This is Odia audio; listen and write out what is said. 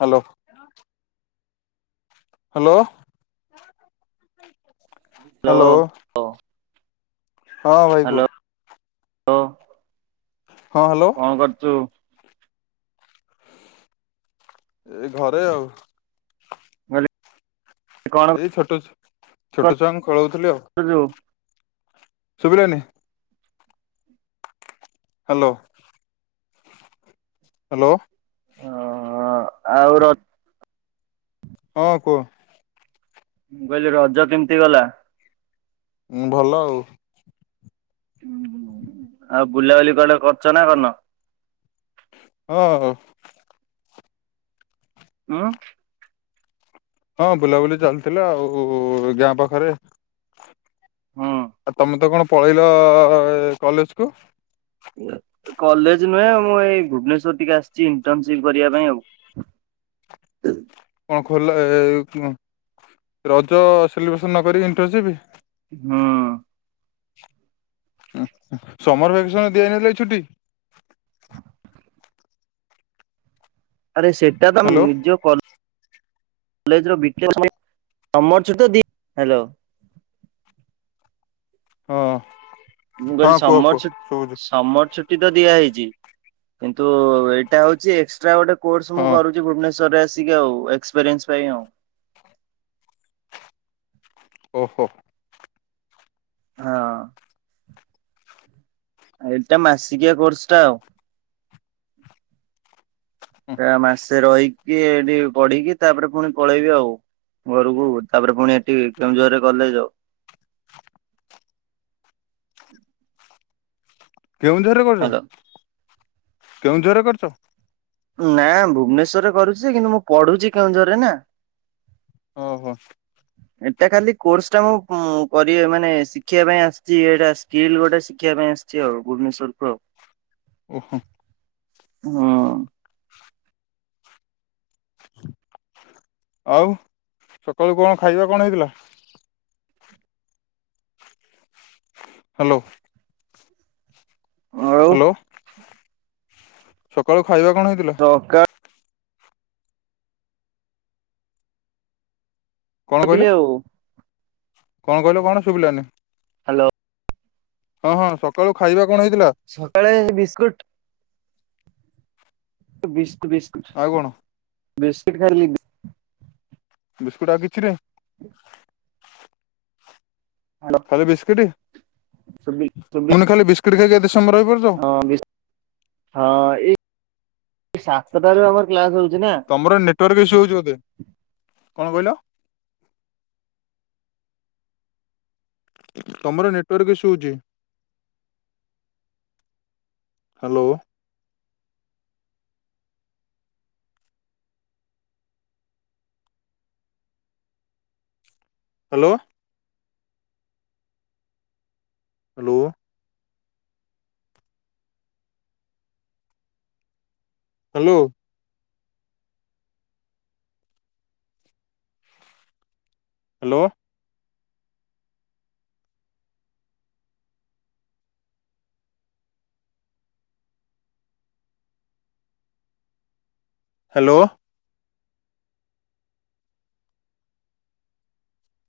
ହ୍ୟାଲୋ। ହ୍ୟାଲୋ। ହ୍ୟାଲୋ। ହଁ, ଭାଇ କୁହ। ହ୍ୟାଲୋ [unintelligible] ହଁ, ହ୍ୟାଲୋ। କଣ କରୁଛୁ? ଏଇ ଘରେ ଆଉ। ଭ [unintelligible] ଏଇ ଛୋଟ ଛୋଟଛୁଆଙ୍କୁ ଖେଳଉଥିଲି ଆଉ। [unintelligible] ଶୁଭିଲାନି। ହ୍ୟାଲୋ। ହ୍ୟାଲୋ। [unintelligible] ଆଉ ରଜ ହଁ, କୁହ। ମୁଁ କହିଲି, ରଜ କେମିତି ଗଲା? ଭଲ ଆଉ। [inaudible] ଆଉ ବୁଲାବୁଲି କୁଆଡେ କରୁଛ ନାଁ କରିନ? ହଁ। [unintelligible] ହଁ, ବୁଲାବୁଲି ଚାଲିଥିଲା, ଆଉ ଗାଁ ପାଖରେ। ହୁଁ। ଆଉ ତମେତ କଣ ପଳେଇଲ କଲେଜ୍ କୁ? କଲେଜ ନୁହେଁ, ମୁଁ ଏଇ ଭୁବନେଶ୍ୱର ଟିକେ ଆସିଛି ଇଣ୍ଟନସିପ୍ କରିବା ପାଇଁ ଆଉ। [inaudible] କଣ କହିଲେ ରଜ ସେଲିବ୍ରେସନ୍ ନକିରି ଇଣ୍ଟରସିପ୍। ହଁ। ଅଁ ଅଁ ସମର ଭେକେସନ ଦିଆଯାଇନଥିଲା କି ଛୁଟି? [unintelligible] ଆରେ ସେଟା ତ ହ୍ୟାଲୋ ନିଜ କ କଲେଜ ର ବି ଟେକ [unintelligible] ହାଲୋ। ହଁ। ମୁଁ କହିଲି ହଁ କୁହ ସମର କୁହ ଛୁ ଶୁଭୁଛି ସମର ଛୁ ଛୁଟି ତ ଦିଆ ହେଇଛି କିନ୍ତୁ ଏଇଟା ହଉଛି ଏକ୍ସଟ୍ରା ଗୋଟେ କୋର୍ସ ମୁଁ ହଁ କରୁଚି ଭୁବନେଶ୍ଵର ରେ ଆସିକି ଆଉ ଏକ୍ସପିରିଏନ୍ସ ପାଇଁ ଆଉ। ଓ ହୋ। ହଁ ଏଇଟା ମାସିକିଆ କୋର୍ସ ଟା ଆଉ। ଏ ମାସେ ରହିକି ଏଠି ପଢିକି ତାପରେ ପୁଣି ପଳେଇବି ଆଉ। ଘରକୁ ତାପରେ ପୁଣି ଏଠି କେଉଁଝର ରେ କଲେଜ। କେଉଁଝର ରେ କରୁଚ। ହାଲୋ କେଉଁଝର ରେ କରୁଚ। ନା ଭୁବନେଶ୍ଵରରେ କରୁଛି କିନ୍ତୁ ମୁଁ ପଢୁଛି କେଉଁଝର ନା। ଓ ହୋ। ଏଟା ଖାଲି କୋର୍ସ ଟା ମୁଁ କରିବେ ମାନେ ଶିଖିବା ପାଇଁ ଆସିଛି ଏଟା ସ୍କିଲ୍ ଗୋଟେ ଶିଖିବା ପାଇଁ ଆସି ଚି ଆଉ ଭୁବନେଶ୍ୱରକୁ ଆଉ। ଓ ହୋ। ହଁ। ଆଉ ସକାଳୁ କଣ ଖାଇବା କଣ ହେଇଥିଲା? ହାଲୋ। ଆଉ ହାଲୋ ସକାଳୁ ଖାଇବା କଣ ହେଇଥିଲା? ଅକା କଣ କହିଲ ଖାଇଥିଲି ଆଉ। କଣ କହିଲ କଣ ଶୁବିଲାନି। ହାଲୋ। ହଁ ହଁ ସକାଳୁ ଖାଇବା କଣ ହେଇଥିଲା? ସକାଳେ ବିସ୍କୁଟ ବିସ୍ ବିସ୍ ଆଉ କଣ? ବିସ୍କୁଟ ଖାଲି। ବିସ୍କୁଟ ଆଉ କିଛି ନାହିଁ। [unintelligible] ଖାଲି ବିସ୍କିଟ୍ ମାନେ ଖାଲି ବିସ୍କୁିଟ ଖାଇକି ଏତେ ସମୟର ରହିପାରୁଚ। ହଁ ବିସ ହଁ ଏଇ ସାତଟାରୁ ଆମର କ୍ଲାସ ହଉଚି ନା ତମର ନେଟୱାର୍କ ଇସୁ ହେଉଛି ବୋଧେ। କଣ କହିଲ? ତମର ନେଟୱର୍କ ଇସୁ ହଉଚି। Hello. Hello. Hello. Hello. Hello. Hello.